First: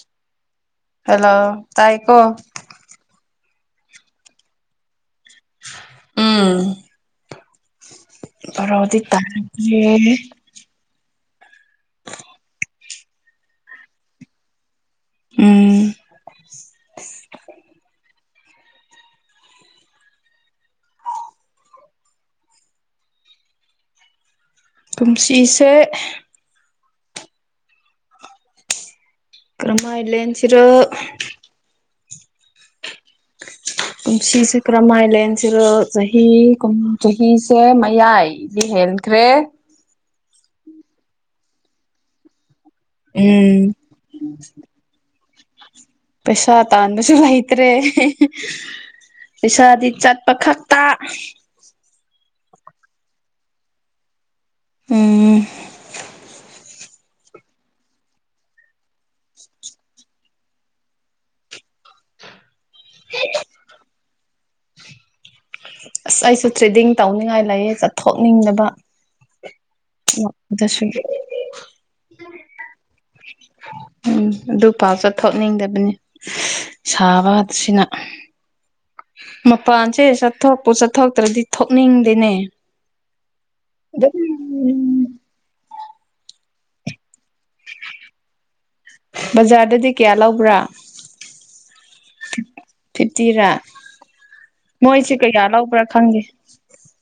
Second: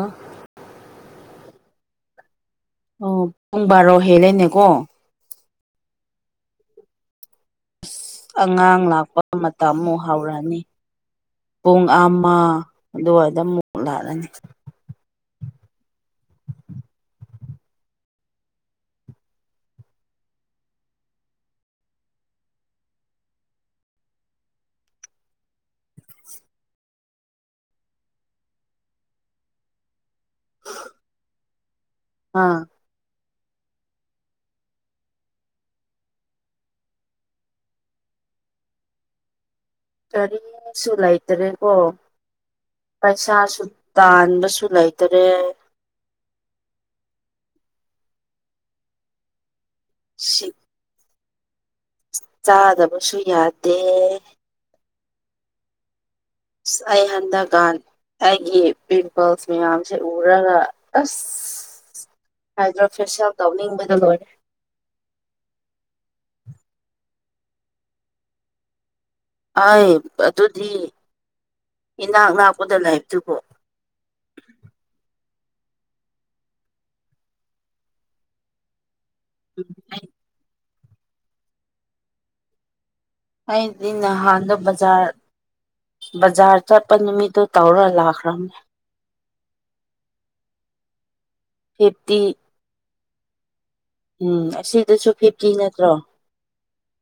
ꯑꯥ hello ꯇꯥꯏꯀꯣ ꯑꯣ ꯄꯨꯡ ꯕꯥꯔꯣ ꯍꯦꯜꯂꯦꯅꯦꯀꯣ ꯎꯝ ꯑꯉꯥꯡ ꯕꯥꯔꯣꯗꯤ ꯂꯥꯛꯄ ꯇꯥꯔꯦ ꯃꯇꯝ ꯃꯨꯛ ꯍꯧꯔꯛꯑꯅꯤ ꯄꯨꯡ ꯑꯃꯥ ꯑꯗꯨꯋꯥꯏꯗ ꯃꯨꯛ ꯂꯥꯛꯂꯅꯤ ꯎꯝ ꯀꯨꯝꯁꯤꯁꯦ ꯀꯔꯃꯥꯏ ꯂꯦꯟꯁꯤꯔꫭ ꯑꯥ ꯄꯨꯟꯁꯤꯁꯦ ꯀꯔꯝꯃꯥꯏꯂꯦꯟꯁꯤꯔꫭ ꯆꯍꯤ ꯆꯍꯤꯁꯦ ꯃꯌꯥꯏ ꯏꯗꯤ ꯍꯦꯟꯈ꯭ꯔꯦ ꯀꯔꯤꯁꯨ ꯂꯩꯇ꯭ꯔꯦꯀꯣ ꯄꯩꯁꯥꯁꯨ ꯎꯝ ꯇꯥꯟꯕꯁꯨ ꯂꯩ ꯇꯔꯦ ꯄꯩꯁꯥ ꯇꯥꯟꯕꯁꯨ ꯂꯩꯇ꯭ꯔꯦ ꯄꯩꯁꯥꯗꯤ ꯁꯤ ꯆꯠꯄꯈꯛ ꯇꯥꯛ ꯆꯥꯗꯕꯁꯨ ꯌꯥꯗꯦ ꯎꯝ ꯑꯩ ꯍꯟꯗꯛꯀꯥꯟ ꯑꯩꯒꯤ ꯄꯤꯝꯄꯜꯁ ꯃꯌꯥꯝ ꯁꯦ ꯎꯔꯒ ꯑꯁ ꯍꯥꯏꯗ꯭ꯔꯥ ꯐꯦꯁꯦꯜ ꯇꯧꯅꯤꯡꯕꯗ ꯂꯣꯏꯔꯦ ꯑꯁ ꯑꯩꯁꯨ ꯇ꯭ꯔꯦꯗꯤꯡ ꯇꯧꯅꯤꯡꯉꯥꯏ ꯂꯩꯌꯦ ꯆꯠꯊꯣꯛꯅꯤꯡꯗꯕ ꯑꯏ ꯑꯗꯨꯗꯤ ꯗꯁꯨ ꯏꯅꯥꯛ ꯅꯥꯛꯄꯗ ꯂꯩꯕꯗꯨꯕꯨ ꯎꯝ ꯑꯗꯨ ꯄꯥꯎ ꯆꯠꯊꯣꯛꯅꯤꯡꯗꯕꯅꯤ ꯁꯥꯕꯁꯤꯅ ꯃꯄꯥꯟꯁꯦ ꯆꯠꯊꯣꯔꯛꯄꯨ ꯆꯠꯊꫭꯛꯇ꯭ꯔꯗꯤ ꯊꯣꯛꯅꯤꯡꯗꯦꯅꯦ ꯑꯩꯗꯤ ꯅꯍꯥꯟꯗꯣ ꯑꯗꯨꯝ ꯕꯖꯥꯔ ꯕꯖꯥꯔ ꯆꯠꯄ ꯅꯨꯃꯤꯠꯇꯣ ꯇꯧꯔ ꯂꯥꯛꯈ꯭ꯔꯅꯦ ꯕꯖꯥꯔꯗꯗꯤ ꯀꯌꯥ ꯂꯧꯕ꯭ꯔꯥ ꯐꯤꯐꯇꯤ ꯐꯤꯐꯇꯤꯔꯥ ꯎꯝ ꯑꯁꯤꯗꯁꯨ ꯃꯣꯏꯁꯦ ꯀꯌꯥ ꯐꯤꯐꯇꯤ ꯂꯧꯕ꯭ꯔꯥ ꯅꯠꯇ꯭ꯔꯣ ꯈꯪꯪꯗꯦ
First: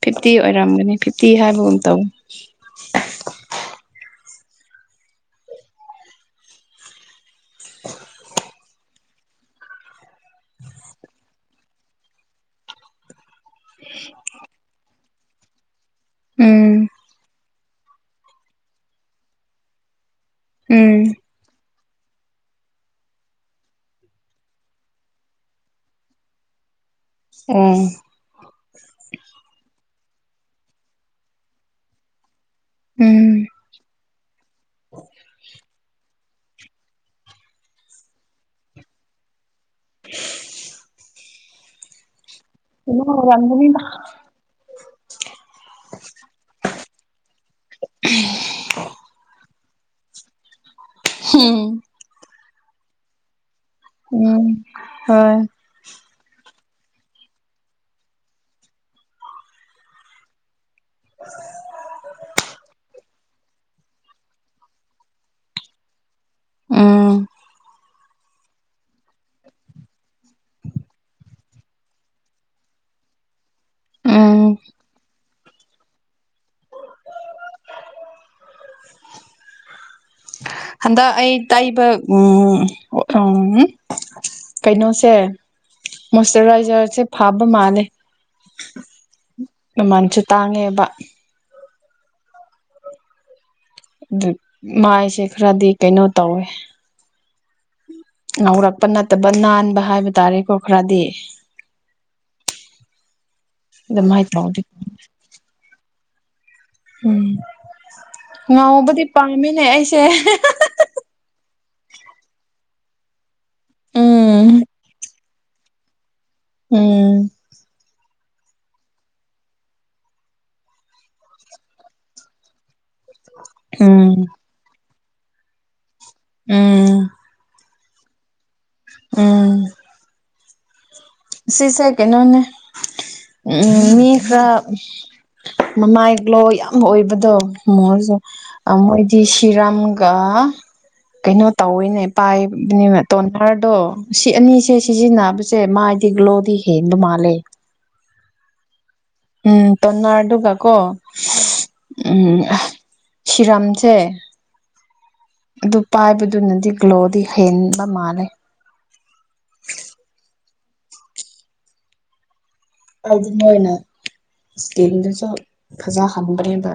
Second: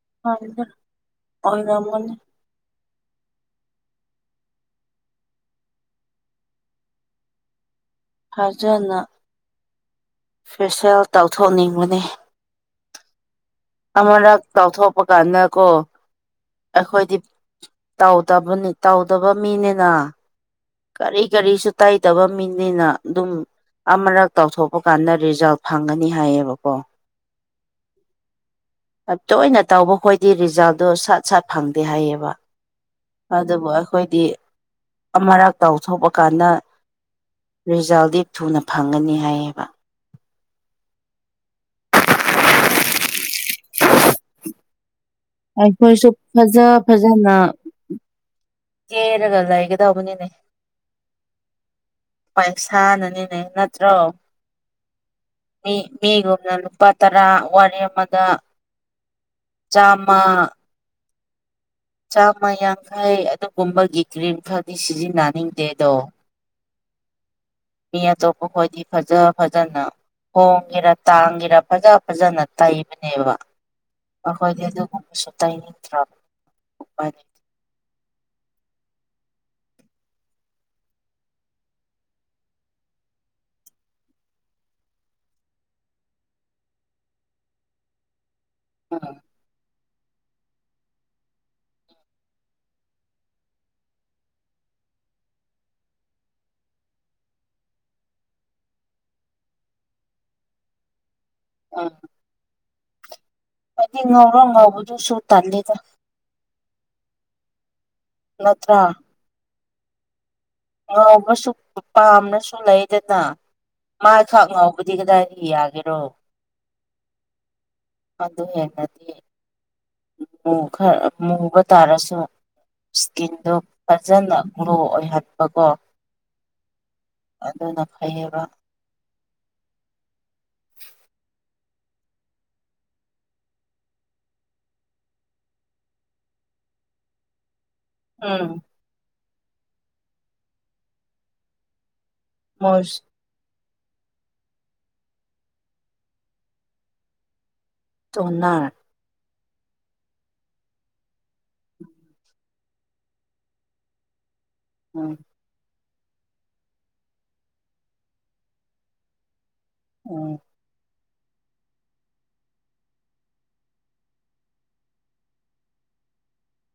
ꯐꯤꯐꯇꯤ ꯑꯣꯏꯔꯝꯒꯅꯤ ꯐꯤꯐꯇꯤ ꯍꯥꯏꯕꯒꯨꯝ ꯇꯧꯋꯤ ꯑꯣꯏꯔꯝꯒꯅꯤ ꯐꯖꯅ ꯐꯦꯁꯦꯜ ꯇꯧꯊꯣꯛꯅꯤꯡꯕꯅꯤ ꯑꯃꯔꯛ ꯇꯥꯎꯊꯣꯛꯄ ꯀꯥꯟꯗꯀꯣ ꯎꯝ ꯑꯩꯈꯣꯏꯗꯤ ꯇꯧꯗꯕꯅꯤ ꯇꯧꯗꯕ ꯃꯤꯅꯤꯅ ꯎꯝ ꯀꯔꯤ ꯀꯔꯤꯁꯨ ꯇꯥꯏꯗꯕ ꯃꯤꯅꯤꯅ ꯑꯗꯨꯝ ꯑꯃꯔꯛ ꯇꯧꯊꯣꯛꯄ ꯀꯥꯟꯗ ꯔꯤꯖꯜꯠ ꯐꯪꯒꯅꯤ ꯍꯥꯏꯌꯦꯕꯀꯣ ꯎꯝ ꯇꯣꯏꯅ ꯇꯧꯕꯈꯣꯏꯗꯤ ꯔꯤꯖꯜꯠꯇꯣ ꯁꯥꯠ ꯁꯠ ꯐꯪꯗꯦ ꯍꯥꯏꯌꯦꯕ ꯎꯝ ꯑꯗꯨꯕꯨ ꯑꯩꯈꯣꯏꯗꯤ ꯑꯃꯔꯛ ꯇꯧꯊꯣꯛꯄ ꯀꯥꯟꯗ ꯔꯤꯖꯜꯗꯤ ꯊꯨꯅ ꯐꯪꯒꯅꯤ ꯍꯥꯏꯌꯦꯕ [unintelligible] ꯑꯩꯈꯣꯏꯁꯨ ꯐꯖ ꯐꯖꯅ ꯀꯦꯔꯒ ꯂꯩꯒꯗꯧꯕꯅꯤꯅꯦ ꯍꯝ ꯄꯩꯁꯥꯅꯅꯤꯅꯦ ꯅꯠꯇ꯭ꯔꯣ ꯎꯝ ꯍꯣꯏ ꯃꯤ ꯃꯤꯒꯨꯝꯅ ꯂꯨꯄꯥ ꯇꯔꯥ ꯋꯥꯠꯂꯦ ꯑꯃꯗ ꯆꯥꯝꯃꯥ ꯆꯥꯝꯃꯥ ꯌꯥꯡꯈꯩ ꯑꯗꯨꯒꯨꯝꯕꯒꯤ ꯀ꯭ꯔꯤꯝ ꯈꯔꯗꯤ ꯁꯤꯖꯤꯟꯅꯅꯤꯡꯗꯦꯗꯣ ꯎꯝ ꯃꯤ ꯑꯇꯣꯞꯄ ꯈꯣꯏꯗꯤ ꯐꯖ ꯐꯖꯅ ꯍꯣꯡꯒꯦꯔꯥ ꯇꯥꯡꯒꯦꯔ ꯐꯖ ꯐꯖꯅ ꯇꯩꯕꯅꯦꯕ ꯎꯝ ꯑꯩꯈꯣꯏꯗꯤ ꯑꯗꯨꯒꯨꯝꯕꯁꯨ ꯇꯩꯅꯤꯡꯗ꯭ꯔꯕ ꯑ ꯍꯟꯗꯛ ꯑꯩ ꯇꯥꯛꯕ ꯎꯝ ꯎꯝ ꯀꯩꯅꯣꯁꯦ ꯃꯣꯏꯆꯔꯥꯏꯖꯔꯁꯦ ꯐꯥꯕ ꯃꯥꯜꯂꯦ ꯎ ꯃꯃꯜꯁꯨꯦ ꯇꯥꯡꯉꯦꯕ ꯑꯗꯨ ꯃꯥꯏꯁꯦ ꯈꯔꯗꯤ ꯀꯩꯅꯣ ꯇꯧꯋꯦ ꯉꯧꯔꯛꯄ ꯅꯠꯇꯕ ꯅꯥꯟꯕ ꯍꯥꯏꯕ ꯇꯥꯔꯦꯀꯣ ꯈꯔꯗꯤ ꯑ [inaudible] ꯍꯥꯏꯗꯤ ꯉꯧꯔꯣ ꯇꯧꯗꯤ ꯉꯧꯕꯗꯨ ꯁꯨ ꯇꯜꯂꯤꯦꯗ ꯎꯝ ꯅꯠꯇ꯭ꯔꯥ ꯉꯥꯎꯕꯗꯤ ꯄꯥꯝꯃꯤꯅꯦ ꯑꯩꯁꯦ ꯉꯥꯎꯕꯁꯨ ꯄꯥꯝꯅꯁꯨ ꯂꯩꯗꯅ ꯃꯥ ꯎꯝ ꯊꯥꯛ ꯉꯥꯎꯕꯗꯤ ꯀꯗꯥꯏꯗ ꯌꯥꯒꯦꯔꯣ ꯎꯝ ꯑꯗꯨ ꯍꯦꯟꯅꯗꯤ ꯈꯔ ꯃꯨꯕ ꯇꯥꯔꯁꯨ ꯏꯁꯀꯤꯟꯗꯣ ꯎꯝ ꯐꯖꯅ ꯍꯣ ꯑꯩ ꯍꯥꯠꯄꯀꯣ ꯎꯝ ꯑꯗꯨꯅ ꯐꯩꯌꯦꯕ ꯎꯝ ꯁꯤꯁꯦ ꯀꯩꯅꯣꯅꯦ ꯎꯝ ꯃꯤ ꯈ ꯃꯃꯥꯏ ꯒ꯭ꯂꯣ ꯌꯥꯝ ꯑꯣꯏꯕꯗꯣ ꯃꯣꯏꯁꯨ ꯎꯝ ꯃꯣꯏꯗꯤ ꯁꯤꯔꯝꯒ ꯀꯩꯅꯣ ꯇꯧꯋꯦꯅꯦ ꯄꯥꯏꯕꯅꯤꯅ ꯃꯣꯏꯁ ꯇꯣꯅꯔꯗꯣ ꯁꯤ ꯑꯅꯤꯁꯦ ꯁꯤꯖꯤꯟꯅꯕꯁꯦ ꯃꯥꯏ ꯇꯒꯂꯣꯗꯤ ꯍꯗꯨ ꯃꯥꯂꯦ ꯇꯣꯅ ꯎꯝ ꯇꯃꯔꯗꯨꯒꯀꯣ ꯎꯝ ꯁꯤꯔꯝꯁꯦ ꯎꯝ ꯑꯗꯨ ꯄꯥꯏꯕꯗꯨꯅꯗꯤ ꯒ꯭ꯂꯣꯗꯤ ꯍꯦꯟꯕ ꯃꯥꯜꯂꯦ ꯎꯝ ꯍꯥꯏꯗꯤ ꯃꯣꯏꯅ ꯏꯁꯇꯤꯜꯗꯁꯨ ꯐꯖꯍꯟꯕꯅꯦꯕ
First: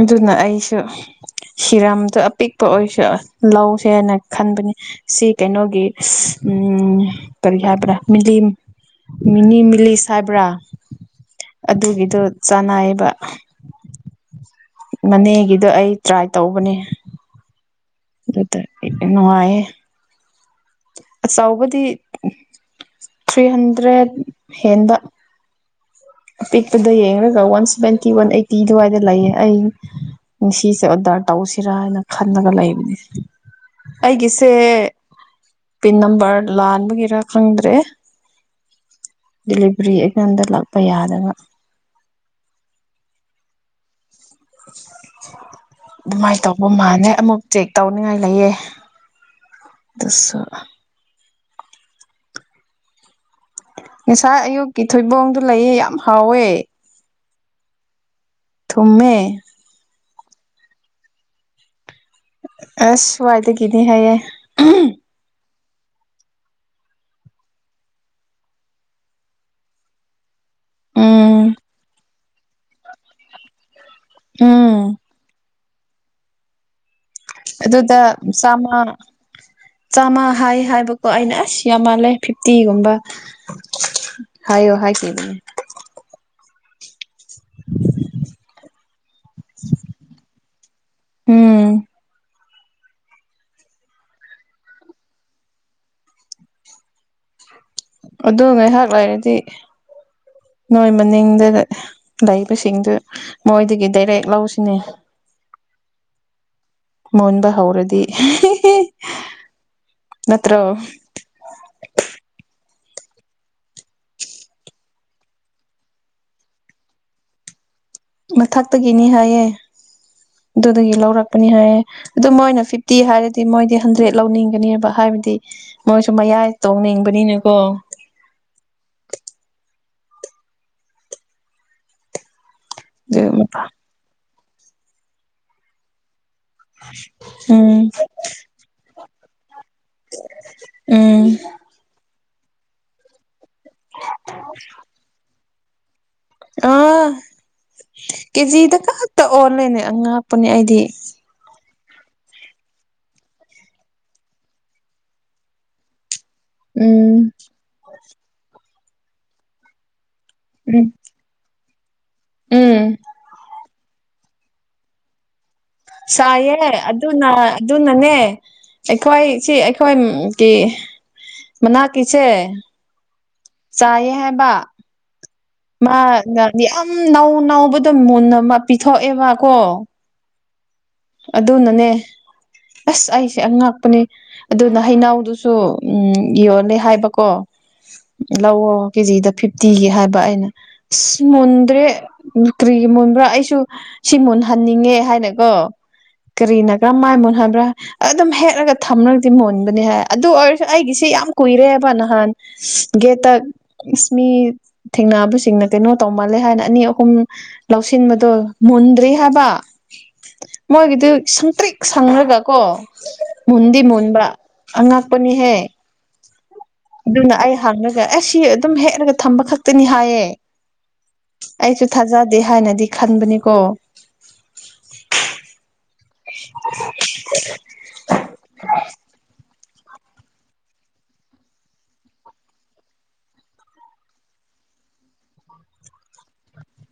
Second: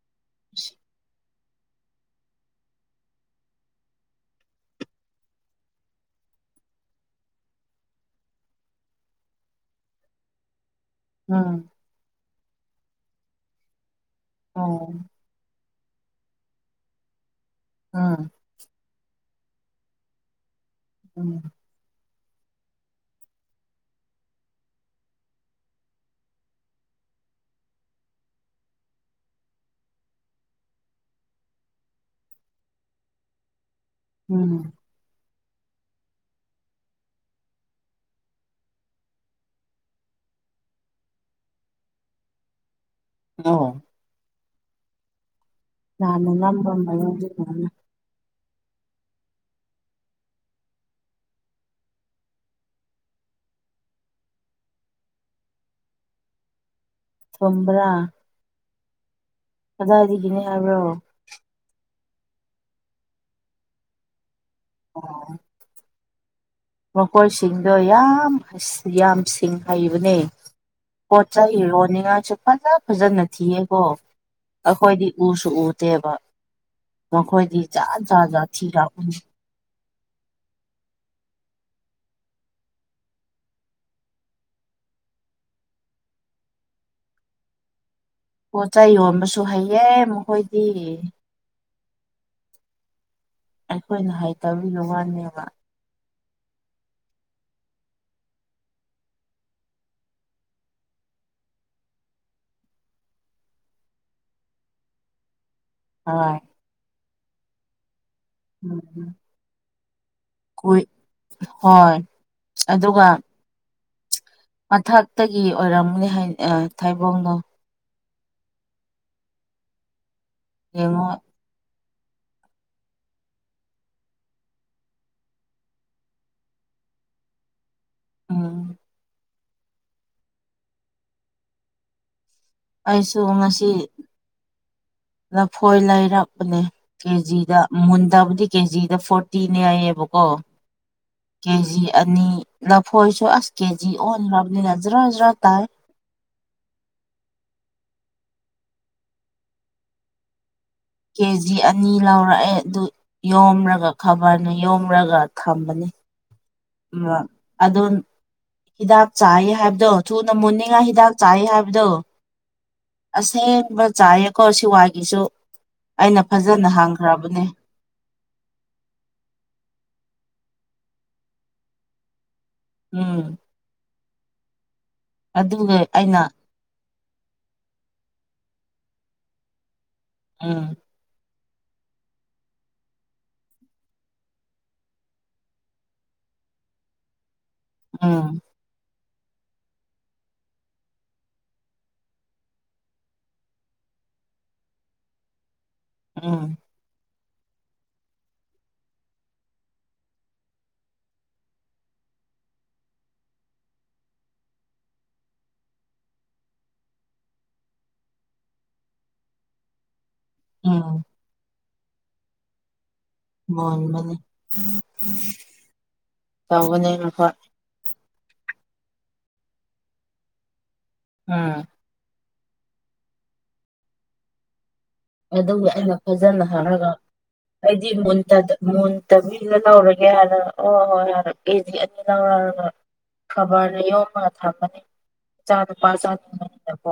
ꯑꯗꯨꯅ ꯑꯩꯁꯨ ꯁꯤꯔꯝꯗꯣ ꯑꯄꯤꯛꯄ ꯑꯣꯏꯁꯨ ꯂꯧꯁꯦ ꯍꯥꯏꯅ ꯈꯟꯕꯅꯤ ꯁꯤ ꯀꯩꯅꯣꯒꯤ ꯎꯝ ꯀꯔꯤ ꯍꯥꯏꯕ꯭ꯔꯥ ꯃꯤꯅꯤꯃꯤꯂꯤ ꯁꯥꯏꯕ꯭ꯔꯥ ꯎꯝ ꯑꯗꯨꯒꯤꯗꯣ ꯆꯥꯟꯅꯩꯌꯦꯕ ꯑꯣ ꯃꯅꯦꯒꯤꯗꯣ ꯑꯩ ꯇ꯭ꯔꯥꯏ ꯇꯧꯕꯅꯦ ꯑ ꯅꯨꯡꯉꯥꯏꯌꯦ ꯎꯝ ꯑꯆꯕꯗꯤ ꯊ꯭ꯔꯤ ꯍꯟꯗ꯭ꯔꯦꯠ ꯍꯦꯟꯕ ꯑꯄꯤꯛꯄꯗ ꯌꯦꯡꯉꯒ ꯋꯥꯟ ꯁꯚꯦꯟꯇꯤ ꯋꯥꯟ ꯑꯦꯠꯇꯤ ꯑꯗꯨꯋꯥꯏꯗ ꯂꯩꯌꯦ ꯑꯩ ꯅꯤꯡꯁꯤꯁꯦ ꯑꯣꯗꯔ ꯇꯧꯁꯤꯔ ꯍꯥꯏꯅ ꯈꯜꯂꯒ ꯂꯩꯕꯅꯦ ꯑꯩꯒꯤꯁꯦ ꯎꯝ ꯄꯤꯟ ꯅꯝꯕꯔ ꯂꯥꯟꯕꯒꯤꯔ ꯈꯪꯗ꯭ꯔꯦ ꯗꯤꯂꯤꯚꯔꯤ ꯑꯩꯉꯣꯟꯝꯗ ꯂꯥꯛꯄ ꯌꯥꯗꯅ ꯅꯣ ꯅꯍꯥꯟꯅ ꯑꯗꯨꯃꯥꯏꯅ ꯇꯧꯕ ꯅꯝꯕ ꯃꯥꯥꯟꯅꯦ ꯑꯃꯨꯛ ꯆꯦꯛ ꯃꯌꯨꯝꯗꯨꯅ ꯇꯧ ꯆꯪꯅꯤꯡꯉꯥꯏ ꯂꯩꯌꯦ ꯑꯗꯨꯁꯨ ꯉꯁꯥꯏ ꯑꯌꯨꯛꯀꯤ ꯊꯣꯏꯕꯣꯡꯗꯨ ꯂꯩꯌꯦ ꯌꯥꯝ ꯍꯥꯎꯋꯦ ꯊꯨꯝꯕ꯭ꯔꯥ ꯊꯨꯝꯃꯦ ꯀꯗꯥꯏꯗꯒꯤꯅꯦ ꯍꯥꯏꯕ꯭ꯔꯣ ꯑꯁ ꯁ꯭ꯋꯥꯏꯗꯒꯤꯅꯦ ꯍꯥꯏꯌꯦ ꯑꯣ ꯃꯈꯣꯏꯁꯤꯡꯗꯣ ꯌꯥꯝ ꯌꯥꯝ ꯁꯤꯡ ꯍꯩꯕꯅꯦ ꯄꯣꯠ ꯎꯝ ꯆꯩ ꯌꯣꯅꯤ ꯉꯥꯢꯁꯨ ꯐꯖ ꯐꯖꯅ ꯊꯤꯌꯦꯀꯣ ꯎꯝ ꯑꯩꯈꯣꯏꯗꯤ ꯎꯁꯨ ꯎꯗꯦꯕ ꯃꯈꯣꯏꯗꯤ ꯖꯥꯠ ꯑꯗꯨꯗ ꯖꯥꯠ ꯖꯥꯠ ꯆꯥꯃꯉꯥ ꯊꯤꯔꯛꯄꯅꯤ ꯆꯥꯝꯃꯥ ꯍꯥꯏ ꯍꯥꯏꯕꯀꯣ ꯑꯩꯅ ꯑꯁ ꯌꯥꯝ ꯃꯥꯜꯂꯦ ꯐꯤꯐꯇꯤꯒꯨꯝꯕ ꯍꯥꯏꯌꯣ ꯍꯥꯏ ꯈꯤ [unintelligible] ꯄꯣꯠ ꯆꯩ ꯌꯣꯟꯕꯁꯨ ꯍꯩꯌꯦ ꯃꯈꯣꯏꯗꯤ ꯎꯝ ꯑꯩꯈꯣꯏꯅ ꯍꯩꯇꯕꯒꯤ ꯋꯥꯅꯦꯕ ꯑꯗꯨ ꯉꯥꯏꯍꯥꯛ ꯂꯩꯔꯗꯤ ꯅꯣꯏ ꯃꯅꯤꯡꯗ ꯂꯩꯕꯁꯤꯡꯗꯨ ꯃꯣꯏꯗꯒꯤ ꯗꯥꯏꯔꯦꯛ ꯂꯧꯁꯤꯅꯦ ꯍꯣꯢ ꯃꯨꯟꯕ ꯍꯧꯔꯗꯤ ꯎꯝ ꯅꯠꯇ꯭ꯔꯣ ꯀꯨꯏ ꯍꯣꯏ ꯑꯗꯨꯒ ꯃꯊꯛꯇꯒꯤ ꯑꯣꯏꯔꯝꯒꯅꯦ ꯍꯥꯏ ꯊꯥꯏꯕꯣꯡꯅꯣ ꯃꯊꯛꯇꯒꯤꯅꯤ ꯍꯥꯏꯌꯦ ꯑꯗꯨꯗꯒꯤ ꯌꯦꯡꯉꯣ ꯂꯧꯔꯛ ꯄꯅꯤ ꯍꯥꯏꯌꯦ ꯑꯗꯨ ꯃꯣꯏꯅ ꯐꯤꯐꯇꯤ ꯍꯥꯏꯔꯗꯤ ꯃꯣꯏꯗꯤ ꯍꯟꯗ꯭ꯔꯦꯗ ꯂꯧꯅꯤꯡꯒꯅꯦꯕ ꯍꯥꯏꯕꯗꯤ ꯃꯣꯏꯁꯨ ꯃꯌꯥꯏ ꯇꯣꯡꯅꯤꯡꯕꯅꯤꯅꯀꯣ ꯑꯥ ꯑꯩꯁꯨ ꯑꯗꯨ ꯉꯁꯤ ꯂꯐꯣꯏ ꯂꯩꯔꯛ ꯅꯦ ꯀꯦꯖꯤꯗ ꯎꯝ ꯃꯨꯟꯗꯕꯗꯤ ꯀꯦꯖꯤꯗ ꯐꯣꯔꯇꯤꯅꯦ ꯍꯥꯏꯌꯦꯕꯀꯣ ꯎꯝ ꯀꯦꯖꯤ ꯑꯅꯤ ꯂꯐꯣꯏꯁꯨ ꯑꯁ ꯀꯦꯖꯤ ꯑꯣꯟꯈ꯭ꯔꯕꯅꯤꯅ ꯖꯔꯥ ꯖꯔꯥ ꯇꯥꯡꯏ ꯑꯥ ꯀꯦꯖꯤꯗ ꯈꯛꯇ ꯑꯣꯜꯂꯦꯅꯦ ꯑꯉꯥꯛꯄꯅꯦ ꯑꯩꯗꯤ ꯀꯦ ꯖꯤ ꯑꯅꯤ ꯂꯧꯔꯛꯑꯦ ꯑꯗꯨ ꯌꯣꯝꯂꯒ ꯈꯕꯔꯅ ꯌꯣꯝꯔꯒ ꯊꯝꯕꯅꯤ ꯎꯝ ꯑꯗꯣ ꯍꯤꯗꯥꯛ ꯆꯥꯏ ꯍꯥꯏꯕꯗꯣ ꯊꯨꯅ ꯃꯨꯅꯤꯡꯉꯥꯏ ꯎꯝ ꯍꯤꯗꯥꯛ ꯆꯥꯏ ꯍꯥꯏꯕꯗꯣ ꯎꯝ ꯑꯁꯦꯡꯕ ꯆꯥꯏꯌꯦꯀꯣ ꯁꯤꯋꯥꯒꯤꯁꯨ ꯆꯥꯏꯌꯦ ꯑꯗꯨꯅ ꯑꯗꯨꯅꯅꯦ ꯑꯩꯈꯣꯏ ꯁꯤ ꯑꯩꯈꯣꯏꯒꯤ ꯃꯅꯥꯛꯀꯤꯁꯦ ꯎꯝ ꯆꯌꯦ ꯍꯥꯏꯕ ꯑꯗꯨꯒ ꯃꯥ ꯑꯩꯅ ꯌꯥꯝ ꯅꯧ ꯅꯧꯕꯗꯣ ꯃꯨꯟꯅ ꯃ ꯄꯤꯊꯣꯛꯑꯦꯕꯀꯣ ꯎꯝ ꯑꯗꯨꯅꯅꯦ ꯑꯁ ꯑꯩꯁꯦ ꯑꯉꯥꯛꯄꯅꯦ ꯑꯗꯨꯅ ꯍꯩꯅꯧꯗꯨꯁꯨ ꯎꯝ ꯌꯣꯜꯂꯦ ꯍꯥꯏꯕꯀꯣ ꯎꯝ ꯂꯧꯋꯣ ꯀꯦꯖꯤꯗ ꯐꯤꯐꯇꯤꯒꯤ ꯍꯥꯏꯕ ꯑꯩꯅ ꯑꯁ ꯃꯨꯟꯗ꯭ꯔꯦ ꯀ꯭ꯔꯤꯒꯤ ꯃꯨꯟꯕ꯭ꯔꯥ ꯑꯩꯁꯨ ꯁꯤ ꯃꯨꯟꯍꯟꯅꯤꯡꯉꯦ ꯍꯥꯏꯅꯀꯣ ꯎꯝ ꯀꯔꯤꯅ ꯀꯃꯥꯏꯅ ꯃꯨꯟ ꯍꯟꯕ꯭ꯔꯥ ꯑꯗꯨꯝ ꯍꯦꯛꯂꯒ ꯊꯝꯂꯒꯗꯤ ꯃꯨꯟꯕꯅꯤ ꯍꯥꯏ ꯑꯗꯨ ꯑꯣꯏꯔꯁꯨ ꯑꯩꯒꯤꯁꯦ ꯌꯥꯝ ꯀꯨꯏꯔꯦꯕ ꯅꯍꯥꯟ ꯒꯦꯠꯇ ꯃꯤ ꯊꯦꯡꯅꯕꯁꯤꯡꯅ ꯀꯩꯅꯣ ꯇꯧꯃꯜꯂꯦ ꯍꯥꯏꯅ ꯑꯅꯤ ꯑꯍꯨꯝ ꯂꯧꯁꯤꯟꯕꯗꯣ ꯃꯨꯟꯗ꯭ꯔꯤ ꯍꯥꯏꯕ ꯎꯝ ꯃꯣꯏꯒꯤꯗꯨ ꯁꯪꯇ꯭ꯔꯤꯛ ꯁꯪꯔꯒ ꯀꯣ ꯃꯨꯟꯗꯤ ꯃꯨꯟꯕꯅꯤ ꯃꯨꯟꯕ ꯑꯉꯛꯄꯅꯤꯍꯦ ꯇꯧꯕꯅꯦ ꯃꯈꯣꯏ ꯑꯗꯨꯅ ꯑꯩ ꯊꯥꯡꯉꯒ ꯑꯩ ꯁꯤ ꯑꯗꯨꯝ ꯍꯦꯛꯂꯒ ꯊꯝꯕ ꯈꯛꯇꯅꯤ ꯍꯥꯏꯌꯦ ꯑ ꯑꯩꯁꯨ ꯊꯥꯖꯗꯦ ꯍꯥꯏꯅꯗꯤ ꯈꯟꯕꯅꯤꯀꯣ ꯑꯗꯨ ꯑꯩꯅ ꯐꯖꯅ ꯍꯥꯏꯔꯒ ꯃꯨꯟ ꯃꯨꯟꯇ ꯃꯤꯅ ꯂꯧꯔꯒꯦ ꯍꯥꯏꯔ ꯑꯣ ꯍꯣꯏ ꯍꯥꯏꯔ ꯑꯦꯗꯤ ꯑꯅꯤ ꯂꯧꯔ ꯈꯕꯔꯗ ꯌꯣꯝꯃꯒ ꯊꯝꯃꯅꯤ ꯏꯆꯥ ꯅꯨꯄꯥ ꯆꯥ ꯊꯉꯅꯤꯅꯀꯣ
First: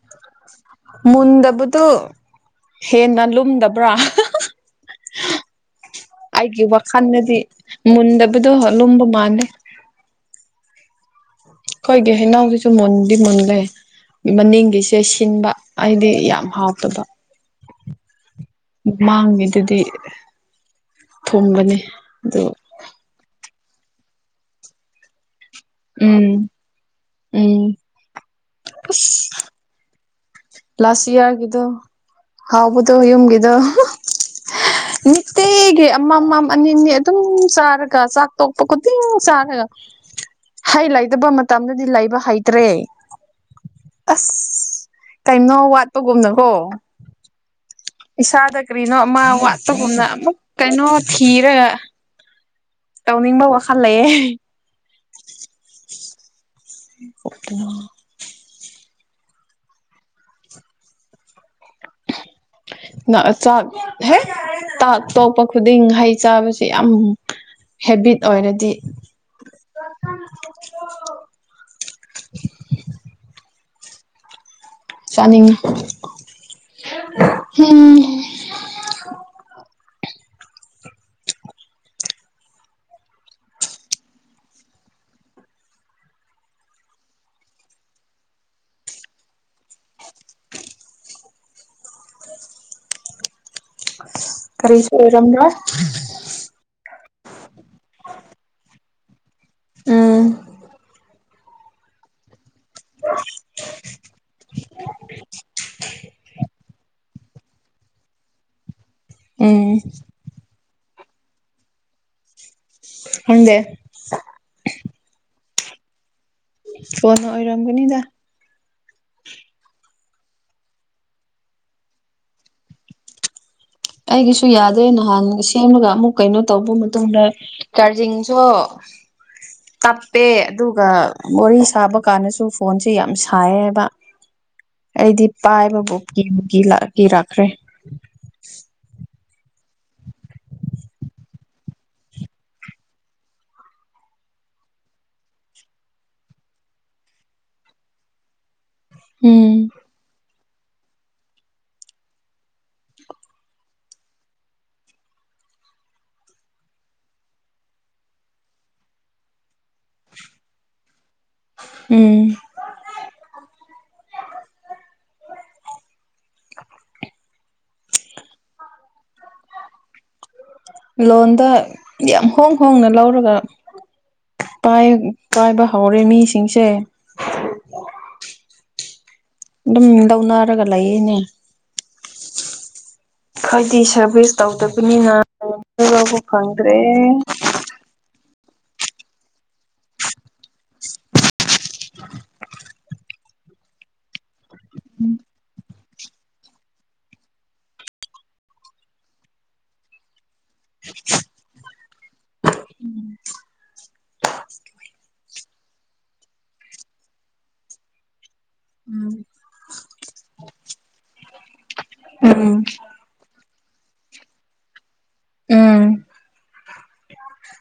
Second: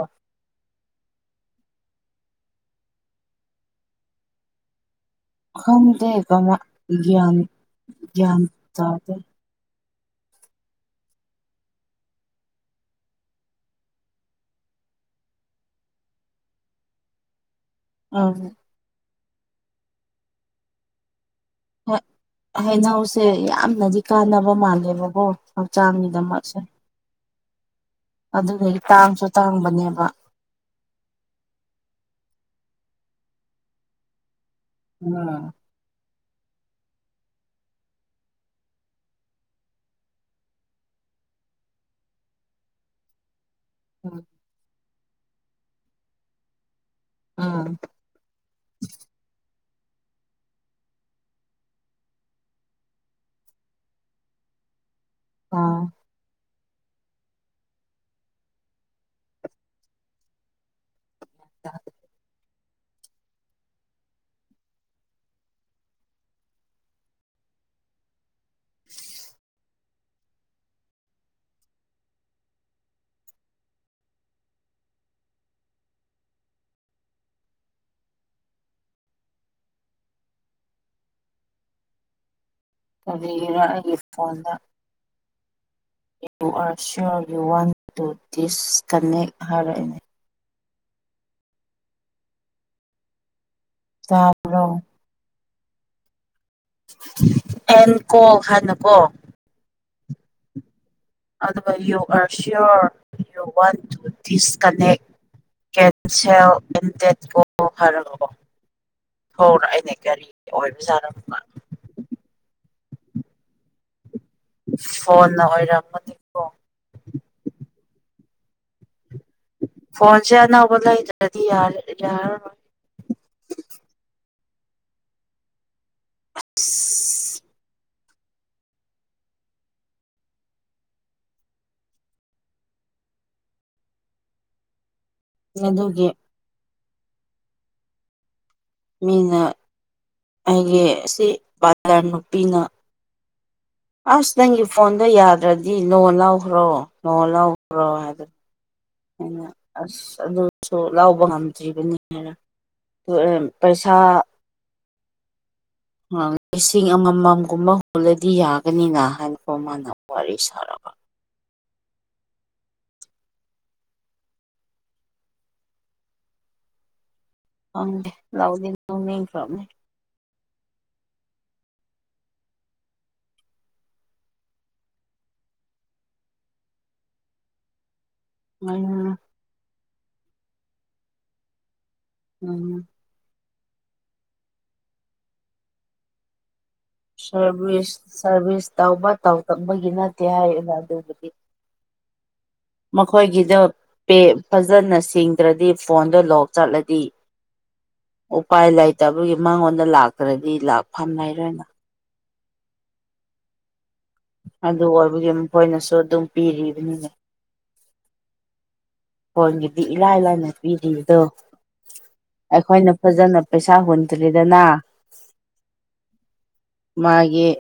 ꯃꯨꯟꯗꯕꯗꯨ ꯍꯦꯟꯅ ꯂꯨꯝꯗꯕ꯭ꯔꯥ ꯈꯪꯗꯦ ꯀꯃ ꯑꯩꯒꯤ ꯒ꯭ꯌꯥꯟ ꯋꯥꯈꯜꯗꯗꯤ ꯒ꯭ꯌꯥꯟ ꯃꯨꯟꯗꯕꯗꯣ ꯂꯨꯝꯕ ꯇꯥꯗꯦ ꯃꯥꯜꯂꯦ ꯀꯣꯏꯒꯦ ꯍꯅꯁꯨ ꯃꯟꯗꯤ ꯃꯟꯗꯦ ꯃꯅꯤꯡꯒꯤꯁꯦ ꯁꯤꯟꯕ ꯍꯥꯏꯗꯤ ꯌꯥꯝ ꯍꯥꯎꯇꯕ ꯑ ꯃꯥꯡꯉꯦꯗꯨꯗꯤ ꯊꯣꯡꯒꯅꯤ ꯍꯩꯅꯧꯁꯦ ꯌꯥꯝꯅꯗꯤ ꯀꯥꯟꯅꯕ ꯃꯥꯜꯂꯦꯕꯀꯣ ꯎꯝ ꯍꯛꯆꯥꯡꯒꯤꯗꯃꯛꯁꯦ ꯎꯝ ꯑꯗꯨꯗꯒꯤ ꯇꯥꯡꯁꯨ ꯇꯥꯡꯕꯅꯦꯕ ꯂꯥꯁ ꯏꯌꯥꯔꯒꯤꯗꯣ ꯍꯥꯎꯕꯗꯣ ꯌꯨꯝꯒꯤꯗꯣ ꯎꯝ ꯃꯠꯇꯒꯤ ꯑꯃꯃꯝ ꯑꯅꯤꯅꯤ ꯑꯗꯨꯝ ꯆꯥꯔꯒ ꯆꯥꯛ ꯇꯣꯛꯄ ꯈꯨꯗꯤꯡ ꯆꯥꯔꯒ ꯍꯩ ꯂꯩꯇꯕ ꯃꯇꯝꯗꯗꯤ ꯂꯩꯕ ꯍꯩꯇ꯭ꯔꯦ ꯑꯁ ꯀꯔꯤꯅꯣ ꯋꯥꯠꯄꯒꯨꯝꯅꯈꯣ ꯑꯥ ꯏꯁꯥꯗ ꯀꯔꯤꯅꯣ ꯑꯃ ꯒꯨꯝꯅ ꯑꯃꯨꯛ ꯀꯩꯅꯣ ꯊꯤꯔꯒ ꯇꯧꯅꯤꯡꯕ ꯋꯥꯈꯜ ꯂꯩꯌꯦꯦ ꯑꯥ ꯎ [inaudible] ꯅ ꯆ ꯍꯦ ꯇ ꯇꯣꯛꯄ ꯈꯨꯗꯤꯡ ꯍꯩ ꯆꯥꯕꯕꯁꯤꯦ ꯌꯥꯝ ꯍꯦꯕꯤꯠ ꯑꯣꯏꯔꯗꯤ ꯆꯥꯅꯤꯡꯉꯤ ꯎꯝ ꯀꯔꯤꯒꯤꯔ ꯑꯩꯒꯤ ꯐꯣꯟꯗ you are sure you want to disconnect ꯍꯥꯏꯔꯛꯑꯦꯅꯦ ꯇꯥꯕ꯭ꯔꯣ ꯀꯔꯤꯁꯨ ꯑꯣꯏꯔꯝꯗꯔ꯭ꯦ ꯑꯦꯟ ꯀꯣ ꯍꯥꯏꯥꯟꯅꯀꯣ ꯎꯝ ꯑꯗꯨꯒ you are sure you want to disconnect ꯀꯁ ꯑꯣ ꯐꯔꯣ ꯍꯔ ꯎꯝ ꯑꯅꯦ ꯒꯥꯔꯤ ꯑꯣꯏꯕꯖꯥꯠꯔ [unintelligible] ꯍꯗꯦ ꯐꯣꯟꯅ ꯑꯣꯏꯔꯝꯃꯗꯤ ꯐꯣꯣꯟ ꯑꯣꯏꯔꯝꯒꯅꯤ ꯇ ꯐꯣꯟꯁꯦ ꯑꯅꯧꯕ ꯂꯩꯗ꯭ꯔꯗꯤ ꯌꯥꯔꯔꯣꯏ ꯑꯩꯒꯤꯁꯨ ꯌꯥꯗꯣꯏ ꯅꯍꯥꯟ ꯁꯦꯝꯂꯒ ꯑꯃꯨꯛ ꯀꯩꯅꯣ ꯇꯧꯕ ꯃꯇꯨꯡꯗ ꯆꯥꯔꯖꯤꯡꯁꯨ [unintelligible] ꯇꯞꯄꯦ ꯑꯗꯨꯒ ꯋꯥꯔꯤ ꯁꯥꯕ ꯀꯥꯟꯗꯁꯨ ꯐꯣꯟꯁꯦ ꯌꯥꯝ ꯁꯥꯏ ꯍꯥꯏꯕ ꯑꯩꯗꯤ ꯄꯥꯏꯕꯕꯨ ꯑꯗꯨꯒꯤ ꯀꯤꯕꯨ ꯀꯤꯔꯛꯈ꯭ꯔꯦ ꯃꯤꯅ ꯑꯩꯒꯤ ꯁꯤ ꯕꯖꯔ ꯅꯨꯄꯤꯅ ꯑꯁ ꯅꯪꯒꯤ ꯐꯣꯟꯗꯣ ꯌꯥꯗ꯭ꯔꯗꯤ ꯅꯣꯡ ꯂꯧꯈ꯭ꯔꯣ ꯅꯣꯡ ꯂꯧꯈ꯭ꯔꯣ ꯍꯥꯏꯗꯗꯤ ꯑ ꯎꯝ ꯑꯁ ꯑꯗꯨ ꯁꯨ ꯂꯥꯎꯕ ꯉꯝꯗ꯭ꯔꯤꯕꯅꯤꯅ ꯄꯩꯁꯥ [unintelligible] ꯂꯤꯁꯤꯡ ꯑꯃꯃꯝꯒꯨꯝꯕ ꯍꯨꯜꯂꯗꯤ ꯌꯥꯒꯅꯤꯅ ꯍꯥꯏꯅꯀꯣ ꯃꯥꯅ ꯋꯥꯔꯤ ꯁꯥꯔꯒ ꯎꯝ ꯍꯪꯗꯦ ꯂꯥꯎꯗꯤ ꯅ ꯃꯤꯈ꯭ꯔꯅꯦ ꯂꯣꯟꯗ ꯌꯥꯝ ꯍꯣꯡ ꯍꯣꯡꯅ ꯂꯧꯔꯒ ꯄꯥꯏꯕ ꯍꯧꯔꯦ ꯃꯤꯁꯤꯡꯁꯦ ꯎꯝ ꯑꯗꯨꯝ ꯂꯧꯅꯔꯒ ꯂꯩꯌꯦꯅꯦ ꯎꯝꯝ ꯍꯥꯏꯗꯤ ꯁꯥꯔꯚꯤꯁ ꯇꯧꯗꯕꯅꯤꯅꯥꯎꯕ ꯐꯪꯗ꯭ꯔꯦ ꯁꯔꯚꯤꯁ ꯁꯔꯚꯤꯁ ꯇꯧꯕ ꯇꯧꯗꯕ ꯅꯠꯇꯦ ꯍꯥꯏꯌꯦꯕ ꯑꯗꯨꯕꯨꯗꯤ ꯃꯈꯣꯏꯒꯤꯗ ꯄꯦ ꯐꯖꯅ ꯁꯤꯡꯗ꯭ꯔꯗꯤ ꯐꯣꯟꯗ ꯂꯣꯛ ꯆꯠꯂꯗꯤ ꯎꯄꯥꯏ ꯂꯩꯇꯕꯒꯤ ꯃꯉꯣꯟꯗ ꯂꯥꯛꯇ꯭ꯔꯗꯤ ꯂꯥꯛꯐꯝ ꯂꯩꯔꯣꯏꯅ ꯑꯗꯨ ꯑꯣꯏꯕꯒꯤ ꯃꯈꯣꯏꯅꯁꯨ ꯑꯗꯨꯝ ꯄꯤꯔꯤꯕꯅꯤꯅꯦ ꯎꯝ ꯐꯣꯟꯒꯤꯗꯤ ꯏꯂꯥꯏ ꯂꯥꯏꯅ ꯄꯤꯔꯤ ꯑꯗꯣ ꯎꯝ ꯑꯩꯈꯣꯏꯅ ꯐꯖꯅ ꯄꯩꯁꯥ ꯍꯨꯟꯗ꯭ꯔꯤꯗꯅ ꯎꯝ ꯃꯥꯒꯤ